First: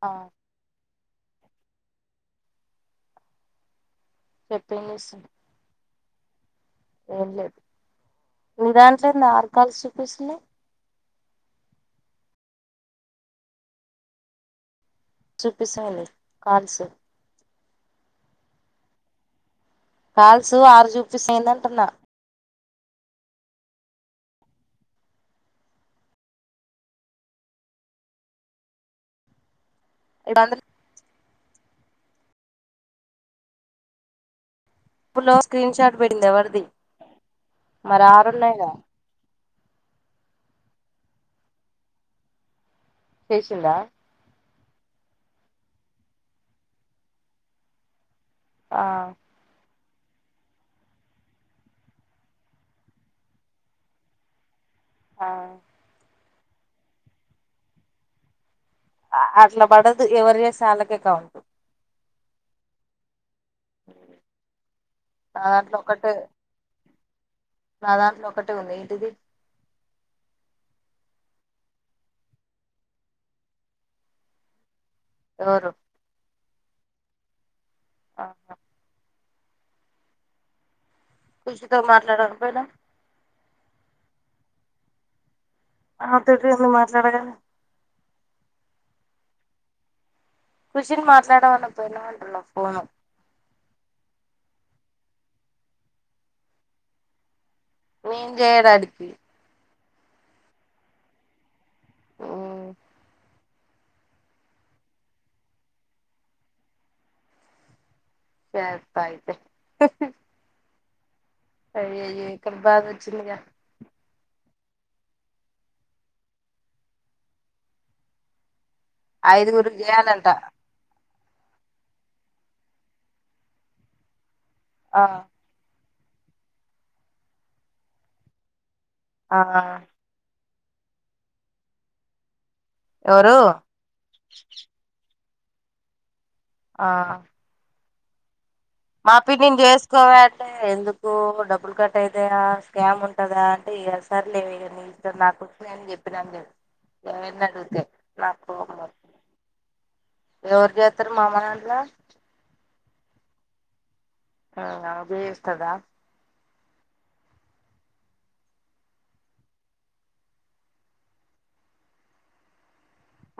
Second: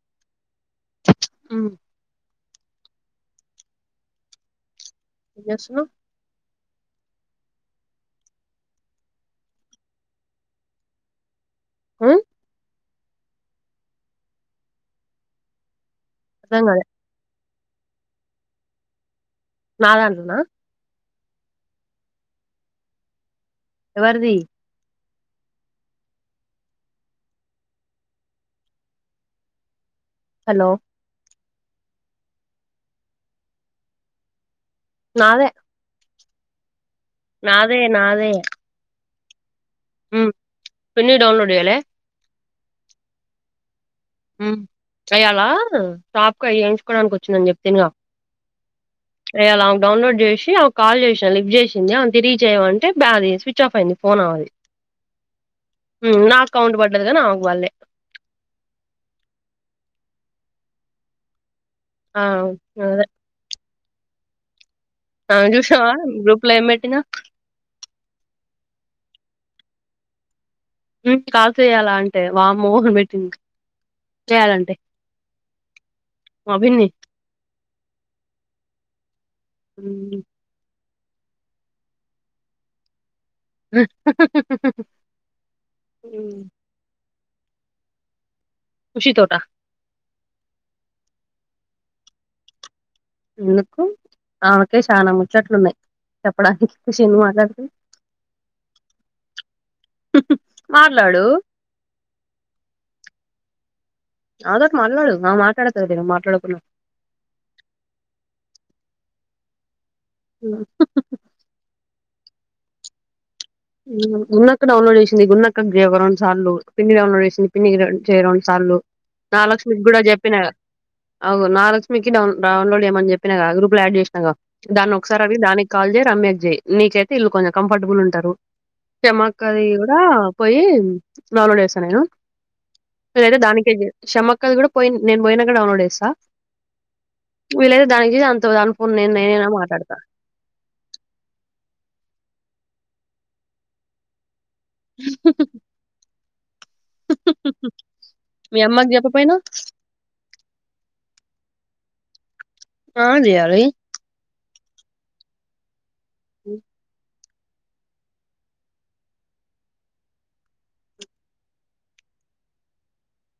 ఆ ఉ చెప్పేం చేస్తునవ్ ఏం చేస్తున్నావ్ ఏం లేదు నీ దాంట్ల ఏంది ఆర్ కాల్స్ జూపిస్తుంది ఆ చూపిస్తలే అర్థం కాలే కాల్సు నా దాంట్లోనా కాల్సు ఆరు చూపిస్తుంది ఏందంటున్న ఎవరిది ఇప్పుడు అందులో హలో ఇప్పులో నాదే స్క్రీన్ షాట్ పెడింది ఎవరిది నాదే మరి ఆరున్నయిగా ఉ పన్నీయి డౌన్లడ్ చేయాలే చేేషిన్దా ఉ అయ్యాలా షాప్ కు అయ ఎయించుకోడానికి వచ్చిందని చెప్తినిగా ఆ ఏ అలా డౌన్లోడ్ చేసి ఆమెకు కాల్ చేసిన లిఫ్ట్ చేసింది అంతే రీచ్ అయ్యవా అంటే అది స్విచ్ ఆఫ్ అయింది ఫోన్ అమది ఆ ఊ నాకు కౌంట్ పడ్డదు కనీ ఆమకు బళ్ళే ఆ అట్లా పడదు ఎవరు చేస్తే ఆళ్లకే కౌంట్ ఆ అదే ఆ నా దాంట్లో చూసినవా ఒకటే గ్రూప్ లో ఏం పెట్టిందో నా దాంట్లో ఒకటే ఉంది ఏంటిది కాల్ చేయాల అంటే వామ్మో అని పెట్టింది చేయాలంటే ఎవరు మా విన్నీ ఆ హు కృషితో మాట్లాడక పోయినావు ఆమె ఉమ్, తోటి ఎం మాట్లాడాలే నీ తోట కృషిన్ మాట్లాడ అనా పోయినవు ఫోను ఎందుకు ఆమెకే చానా ముచ్చట్లు ఉన్నాయి చెప్పడానికి ఖుషి ఎందుకు మాట్లాడుతాది నేను చేయడానికి మాట్లాడు ఓ అదోటి మాట్లాడు ఆమె మాట్లాడకదనే మాట్లాడకున్నా చేత్త అయితే అయ్య అయ్యో ఎక్కడి బాధ వచ్చిందిగా గున్నక్క డౌన్లోడ్ చేసింది గున్న అక్క ఒక రెండు సార్లు పిన్ని డౌన్లోడ్ చేసింది పిన్ని రే చేయి రెండు సార్లు మా లక్ష్మి ఐదుగురికి కూడా చేయాలంట చెప్పిన అగో నాగలక్ష్మికి డౌ డౌన్లోడ్ చేయమని చెప్పినా గా గ్రూపులో యాడ్ ఆడ్ చేసిన గా దాన్ని ఆ ఒకసారి అవి దానికి కాల్ చెయ్ రమ్యక్ చేయి నీకైతే ఇల్లు కొంచెం కంఫర్టబుల్ ఉంటారు చెమ్మ ఆ అక్క ది కూడా పోయి డౌన్లోడ్ చేస్తా నేను ఎవరు లేదా దానికే చే షమ్మఅక్కది కూడా నేను పోయి నేను పోయినంక డౌన్లోడ్ చేస్తా ఆ దానినికి [unintelligible] మా పిన్ని ని చేసుకోవే అంటే ఎందుకు డబ్బులు క అ అయితే ఆ స్కామ్ ఉంటందా అంటే ఇగ సరే లేవే నీ ఇష్టం నాకు వచ్చినయ్ అని చెప్పినా ఎవరిని అడిగితే నాకు మీ కోపం అమ్మకు చెప్ప వస్తది పోయినవ్ ఎవరు చేస్తారు మా అమ్మ దాంట్ల ఆన్ చెయ్యాలి ఆ అజయ్ వస్తాడా ఊ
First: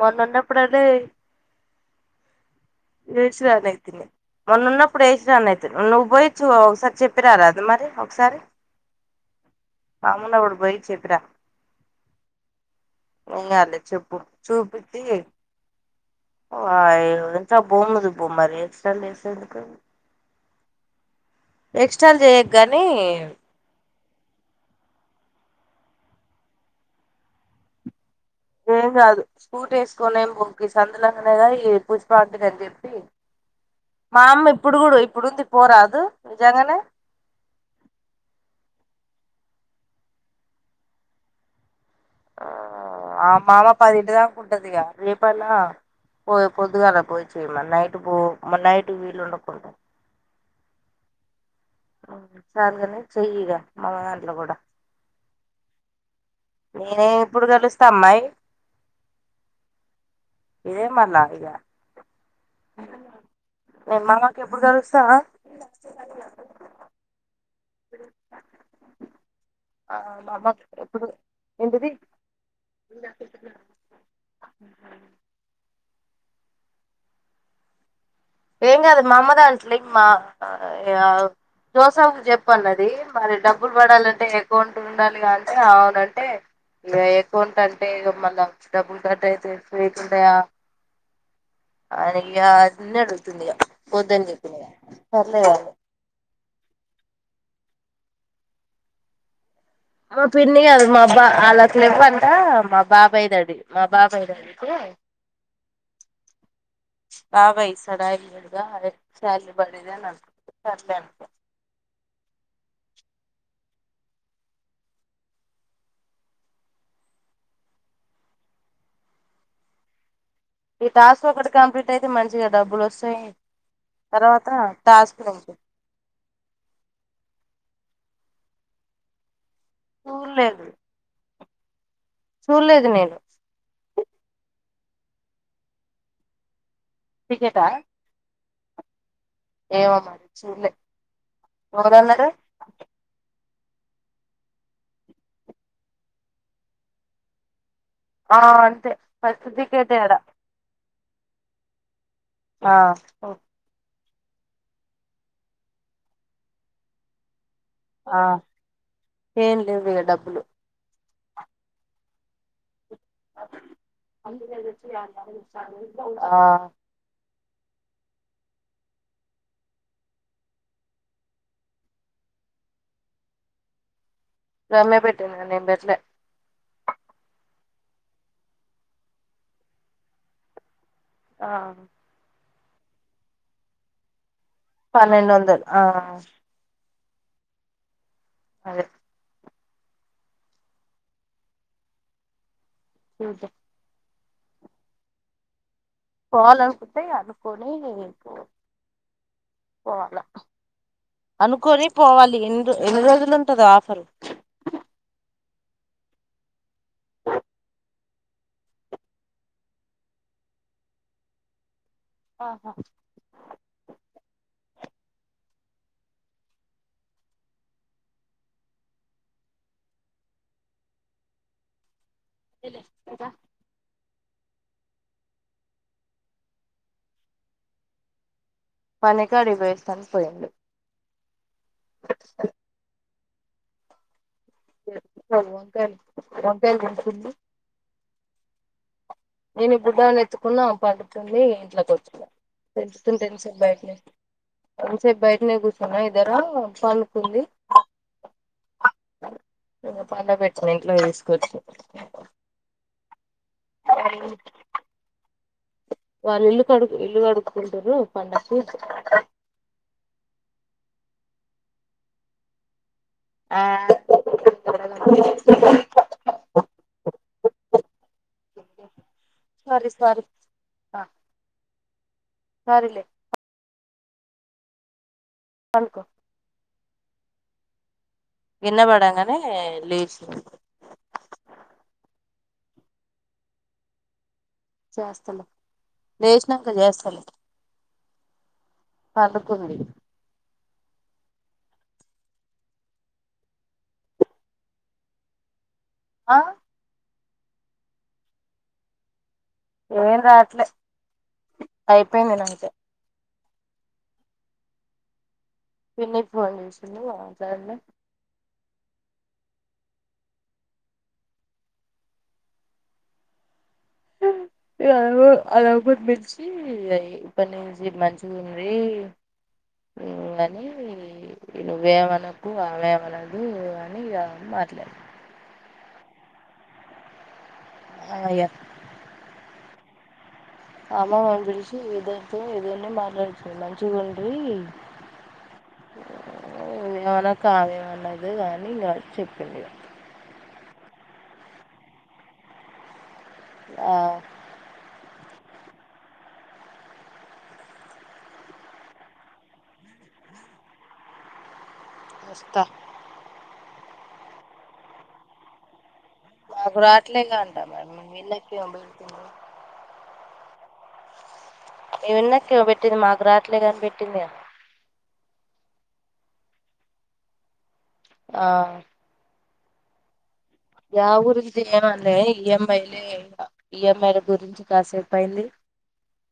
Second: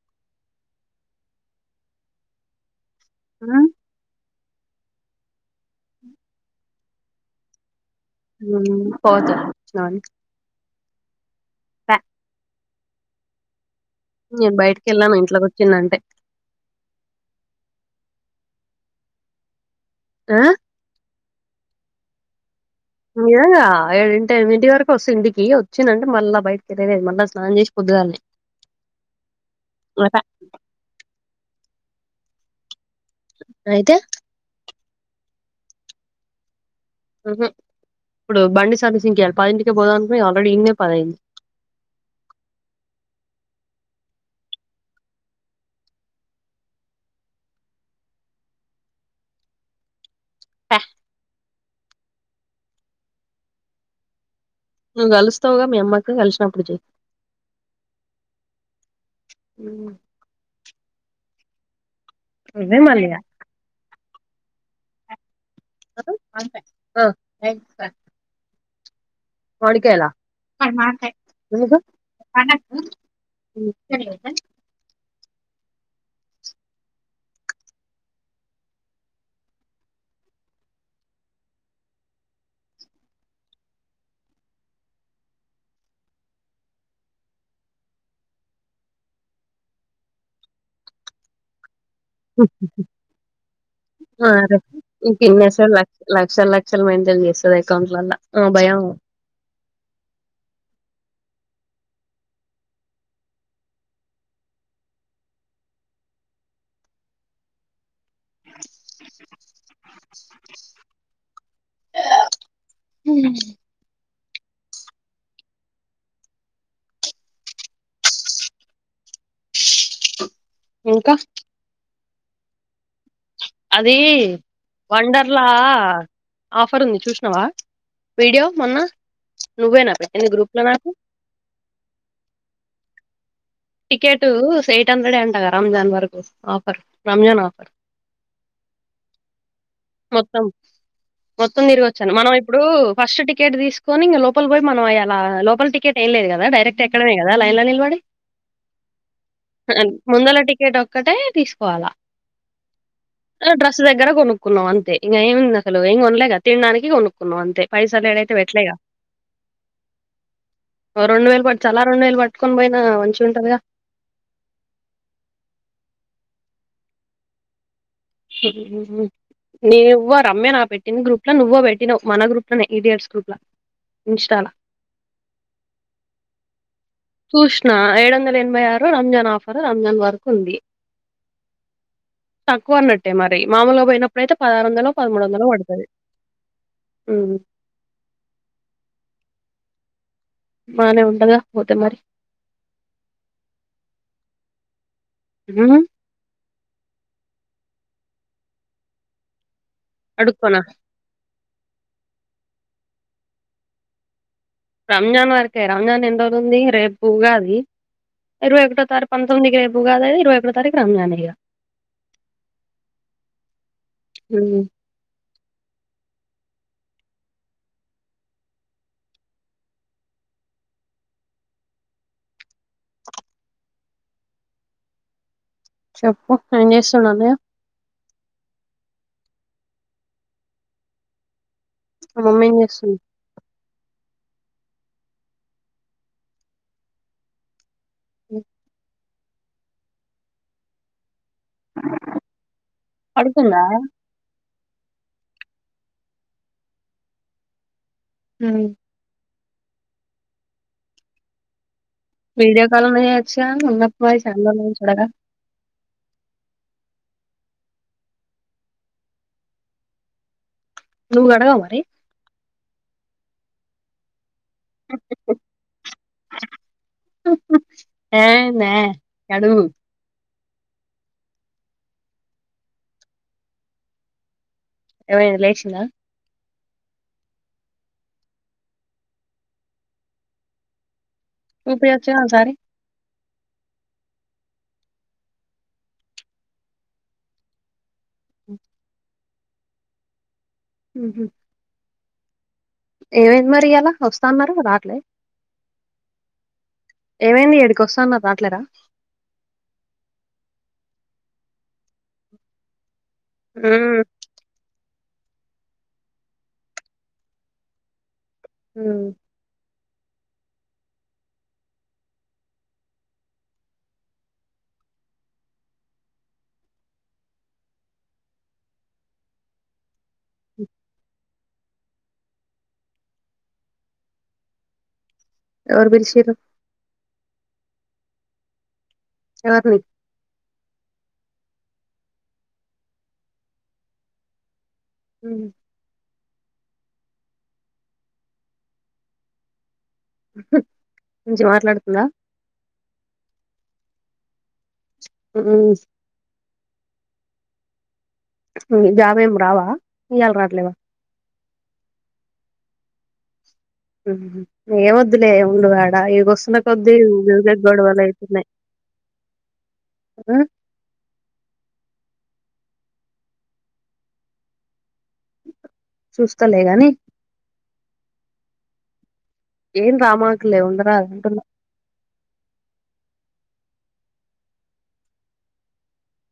మొన్న ఉన్నప్పుడు అది ఏసి రా నైతిని మొన్న ఉన్నప్పుడు వేసి రాను ఐతిని నువ్వు పోయి చూ ఒకసారి చెప్పి రా రాదు మరి హు పోతా మామున్నప్పుడు పోయి చెప్పిరా స ఎం గాలేదు చెప్పు బయటికి చూపించి వెళ్ళాను ఇంట్లోకి వచ్చిందంటే ఆ యో ఎంత భూములు ఓ మరి ఎక్స్ట్రాలు చేయసుడు ఎందుకు హు ఎక్స్ట్రాలు చేయకు గానీ [unintelligible] ఇంటి వరకు వస్తా ఇంటికి వచ్చినా అంటే మళ్ళ బయటకితిరిగి మళ్ళా స్నానం చేసి పొద్దుగాల్లే ఏం కాదు స్కూటీ వేసుకోనైన పోకు గి సందు లంగానేగా ఈ పుష్పా ఆంటీ దగ్గరికి అయితే ఇప్పుడు కూడా ఇప్పుడు ఉంది పోరాదు నిజంగానే ఊ హమ్ ఇప్పుడు బండి సర్వి సింగ్ కి పదింటికి పోదా అనుకుని ఆల్రెడీ ఇడనే పదైంది అ మామ్మ పదింటిదాక ఉంటదిగా రే పైన పోయి పొదుగాల పోయి చెయమను నైట్ పో నైట్ వీలు ఉండ కుండ చాలుగానే చెయ్యి ఇగ మన దాంట్లో కూడా నువ్వు కలుస్తువ్వు గా మీ అమ్మ ని నేనేమి ఎప్పుడు కలుస్తా అమ్మాయి ఇదే మర్నాడు ఇగా విేమాలయ [unintelligible] మీ మామ్మ కి ఎప్పుడు కలుస్తావా ఆ మామ్మ ఎప్పుడు ఏంటిది వకండద [unintelligible] ఏమ్ కాదు మా అమ్మ దాంట్లో జోసఫ్ కు చెప్పు అన్న అది మరి డబ్బులు పడాలంటే అకౌంట్ ఉండాలిగా అంటే అవునంటే ఇక అకౌంట్ అంటే ఇక మనం డబ్బులు కట్ అయితే ఫేక్ ఉంటాయ అ నయ్య అన్నడు [unintelligible] మారే ఇంకేం సర్లే అని చేస్తడు లక్ష లక్షలు మెయింటైన్ చేస్తాడు అకౌంట్ లల్లో ఆ భయం మా పిన్ని కాదు మా భా ఆళ్లకి లేవ్వంట మా బాబాయ్ది అది మా బాబాయ్ ది అయితే బభై సడ ఏడుగా [unintelligible] శాలి బడిదే అంతకు చర్లి అంత [unintelligible] హమ్ ఈ ఇంకా టాస్క్ ఒకటి కంప్లీట్ అయితే మంచిగా డబ్బులు వస్తాయి అది తర్వాత టాస్క్ వండర్లా నుంచి ఆఫర్ ఉంది చూసినవా వీడియో మొన్న నువ్వే నా పెట్టింది గ్రూప్ లో చూడలేదు నాకు చూడలేదు నేను టికెట్ ఎయిట్ హండ్రెడ్ అంటగా రంజాన్ వరకు ఆఫర్ రంజాన్ టికెటా ఆఫర్ ఏమో మరి మొత్తం చూడలే మొత్తం తిరిగి వచ్చాను ఎవరన్నారు మనం ఇప్పుడు ఫస్ట్ టి టికెట్ తీసుకొని ఇంగ లోపల్ పోయి మనం అలా లోపల టికెట్ ఏం లేదు కదా డైరక్ట్ ఎక్కడమే కదా లైన్లో నిలబడి ఆ అంతే ఫస్ట్ టికెట్ ఆడ ముందల టికెట్ ఒక్కటే తీసుకోవాలా ఆ ఆ! డ్రెస్ దగ్గర కొనుక్కున్నాం అంతే ఇంగ ఏమింది అసలు ఏం కొనలేక తినడానికి కొనుక్కున్నాం అంతే పైసలు ఆ ఏడైతే పెట్లేగా ఏం లేవు ఇగ డబ్బులు ఓ రెండు వేలు పట్ తలా రెండు వేలు పటుకొని పోయిన ఆ నువ్వో రమ్య నా పెట్టిన గ్రూప్లో నువ్వో పెట్టినావు మన గ్రూప్లోనే ఈడియట్స్ గ్రూప్లా రమ్య పెట్టింద నేం పెట్లే కృష్ణ ఏడు వందల ఎనభై ఆరు రంజాన్ ఆఫర్ రంజాన్ వరకు ఉంది ఆ తక్కువ అన్నట్టే మరి మామూలుగా పోయినప్పుడయితే పదహారు వందలో పదమూడు పన్నెండు వందలో వందలు ఆ పడుతది ఉం అదే బానే ఉంటదా పోతే మరి నాతో ఉం పోవలనుకుంటే అనుకోని పో పోవాలా అడుక్కోనా అనుకొని పోవాలి ఎన్ని ఎన్ని రోజులు ఉంటుంది ఆఫరు రంజాన్ వరకే రంజాన్ ఎంతవుతుంది రేపు ఉగాది ఇరవై ఒకటో తారీ పంతొమ్మిదికి రేపు ఉగాది అది ఇరవై ఒకటో తారీఖు రాంజాన్ ఇగ ఆహా ఉమ్ ఎళ్ళె నుద చెప్పు ఏం చేస్తున్నాడు అన్నయ్య పనకి కాడికి పోయి వస్తానని పోయిండు అమ్మమ్మ ఏం జేస్తుంది. చ వంకాయలు వంకాయలు వండుతుంది అ నే ఇప్పుటి దా నెత్తుకున్నా అ పాట ఉత్తునే ఇంట్లో కూర్చు తెలుస్ టేన్ష్న్ పడుకుందా బయట్నే ఇంతసేపు బయట్నే కూర్చున్నా ఇదర పనుకుంది హ్మ్ ఇంక పండ బెట్టిన ఇంట్లో తీసుకొచ్చి విడియో కాల్ అన్న చెయ్యచ్చ ఉన్న పోయిస్ సెడ్ లోనే చూడగ వాళ్ళు ఇల్లు కడుగు ఇల్లు కడుకుంటుర్రు పండక్కి నువ్వు కడగవ మరి ఆ కడగను ఏ మె కడుగు అ సరిలే ఏమైనా లేసింద పండుకో కింద పడంగానే లేచింది ఇప్పుడే వచ్చాం ఒసారి చేస్తలే లేచినంక చేస్తలే పడుకుంది మ్ హు ఏమైంది మరి ఇయళ వస్తా అన్నారు రాట్లే ఆ ఏమైంది ఇడికి వస్తాన్నరు రాట్లేరా ఏం రాట్లే అయిపోయింది నిన్న అంతే ఉమ్ నిన్నే ఫోన్ చేసింది మాట్లడిన హ్మ్ ఇలాగో ఆ లోపల పిలిచి ఇప్పటినుంచి మంచిగుంది ఇంగ అని నువ్వేమనకు ఆమె మనదు అని ఇగ పర్లేదు ఎవరు పిలిచిర్రు హ ఇగ ఆకువి అమ్మమ్మ పిలిచి ఇద్దరితో ఇద్దరిని మాట్లాడించికొని మంచిగా ఉండి మ్మ్ హు ఏవన్నా కానివ్వండి అయితే గాని ఇంగ చెప్పింది ఇగ మంచిగ మాట్లాడుతుంద ఆ మ్మ్ జాబ్ ఏం రావా ఇయ్యలా రాట్లేవా ఇస్తా ఉమ్ హు ఏం వద్దులే ఉండు వా దా ఇగొస్తున్నా మాకు కొద్దీ రాట్లేగా ఊకూకే అంట మరి మీ గొడవలు అవుతున్నాయి విన్నకేమో ఆ ఏ విన్నాక ఏమో పెట్టింది మాకు రాట్లే అని పెట్టింది ఏమో చూస్తలే గాని ఆ ఏన్ రామా యావుఊరిది ఏంఅడ్లె ఈఎం ఐలే ఇలా ఈఎంఐల గురించి కాసేపు అయింది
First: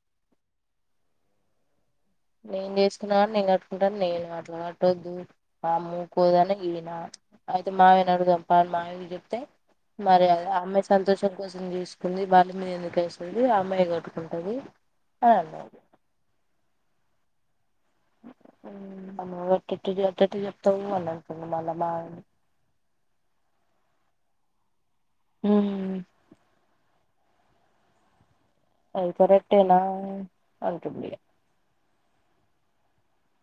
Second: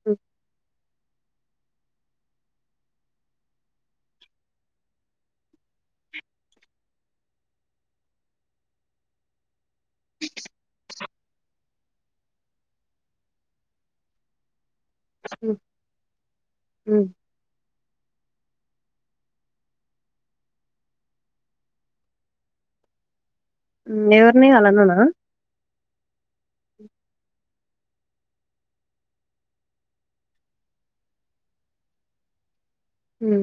హ్మ్ నేను చేసుకున్నా నేను కట్టుకుంటాను నేను అట్లా కట్టొద్దు మా అమ్మ ఉకొదు ఈనా అయితే మయ్యను అడుగుదాం ప అని మాయనకి చెప్తే మరయాద అమ్మె సంతోషం కోసం చేసుకుంది వాని మీద ఎందుకు వేస్తుంది ఆ అమ్మాయి కట్టుకుంటుంది హ్మ్ ఉ ఉ మనం ఎటట్ ఎటటిటు చెప్తావు అని అంటున్నా మళ్ళ మా ఉ ఎవర్ని వాళ్ల అన్నానా ఉ అది కరెక్టేనా అంటుంది ఇగ ఉ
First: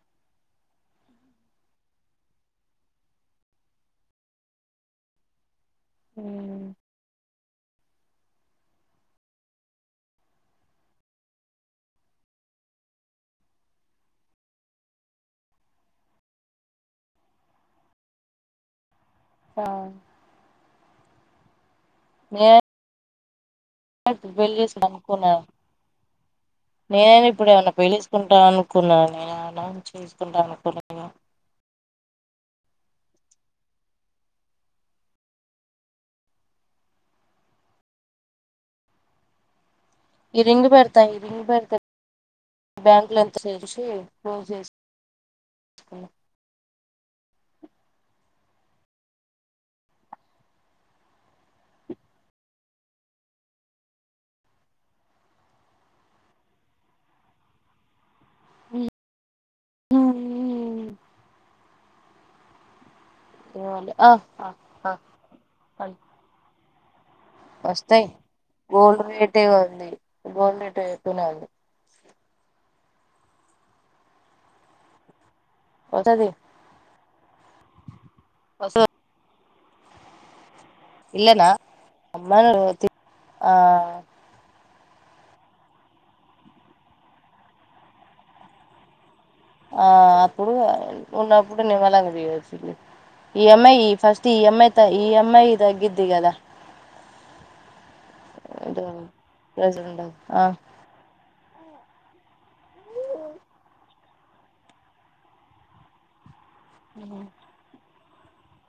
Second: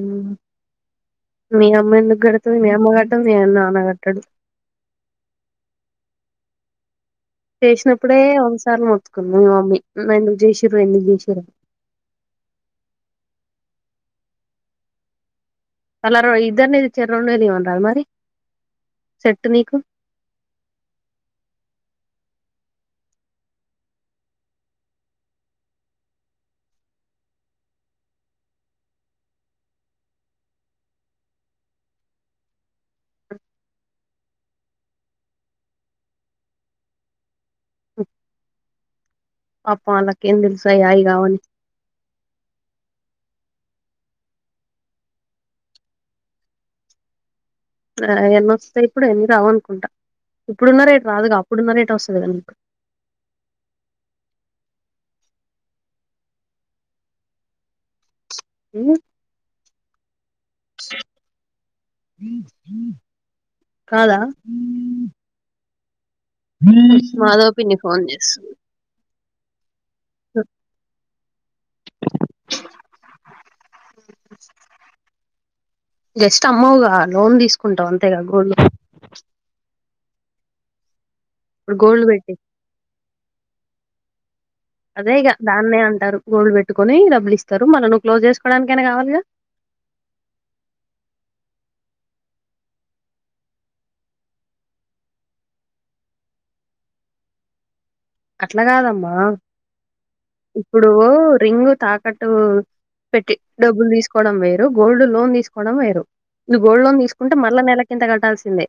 మీ అమ్మ ఎందుకు కడుతది మీ అమ్మ కట్టదు మీ నాన్న కట్టాడు ఉ చేసినప్పుడే ఒకసారి మొత్తుకుంది మా మమ్మీ ఎందుకు చేసిర్రు ఎందుకు చేసిర్రు అని అలా రో ఇద్దరినిది చరి రెండే తీయమన్నారా మరి సెట్టు ఆ నీకు ఏ క బెలిస్ అనుకోలే నేనైనా ఇప్పుడు ఏమన్నా పెళ్లిసుకుంటా అనుకున్నానా చేసుకుంటాన అనుకోలేదు పాపం వాళ్ళకి ఏం తెలుసు ఇరింగ్ అయి బెర్త అయి కావని ఇరింగ్ బెర్తది బ్యాంక్లో ఎంత చేసి ఫోన్ చేసి ఆ ఎన్నొస్తాయి ఇప్పుడు ఎన్ని రావు అనుకుంటా ఇప్పుడున్న రేట్ రాదుగా అప్పుడున్న రేట్ వస్తుంది కదా మీీకు ఉ పోవాలి అ కాదా ఆ మాధవ పిన్ని ఫోన్ చేస్తుంది అే ఉంది బోర్నెట్ అయికునే ఉంది ఉ వస్తది జస్ట్ అమ్మవుగా లోన్ తీసుకుంటావు అంతేగా గోల్డ్ వస్తది ఇల్నా ఇప్పుడు గోల్డ్ పెట్టి అమ్మ ఆ అదే ఇగ దాన్నే అంటారు గోల్డ్ పెట్టుకోని డబ్బులు ఇస్తారు మల్ల నువ్వు క్లోజ్ చేసుకోవడానికైనా కావాలిగా ఆ అప్పుడు ఉన్నప్పుడు నిమ్మలంగా చేయొచ్చు ఈ అమ్యి ఈ ఫస్ట్ ఈ అమ్యి త ఈ అమ్యి తగ్గదిి కదా అట్లా ఇదో కాదమ్మా ప్రెజెంట్ ఆ ఇప్పుడు రింగు తాకట్టు పెట్టి డబ్బులు తీసుకోవడం వేరు గోల్డ్ లోన్ తీసుకోవడం వేరు నువ్వు గోల్డ్ లోన్ తీసుకుంటే మల్ల నెలకింత కట్టాల్సిందే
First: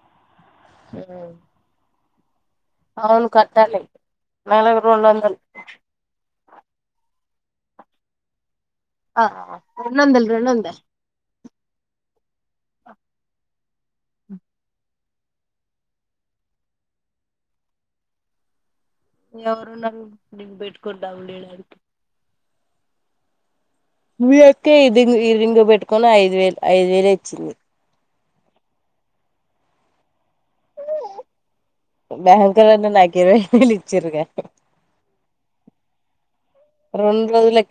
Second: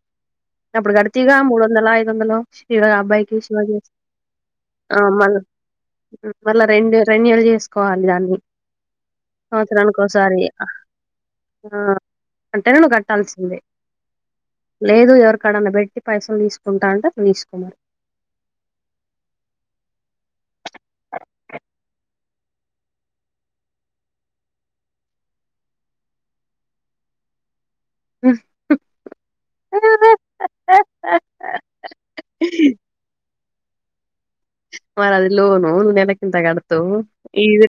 అప్పుడు గడితీవి గా మూడు వందల ఐదు వందలు శివ అవును అబ్బాయికి పడి కట్టాలి నెలకు ఆ రెండు వందలు మళ్ళా రెండు రెండు రెనోవల్ చేసుకోవాలి దాన్ని ఆ రెండు సంవత్సరానికి వందలు ఒకసారి రెండు వందలు ఆ అంట నువు కట్టాల్సిందే లేదు ఎవరికడన్నా పెట్టి పైసలు తీసుకుంటా అంటే అ తీసుకుమరు ఎవరు ఉనారు దీని పెట్టుకొని డబ్బులు ఇవ్వడానికి మీ అక్క ఈ రింగ్ పెట్టుకని ఐదు వేలు ఐదు వేలే ఇచ్చింది బ్యాంక్ లో నాకు ఇరవయి వేలు ఇచ్చిరగ్గా మరి అది లోను నువ్వు నెలకింత కడుతవు రెండు రోజులకి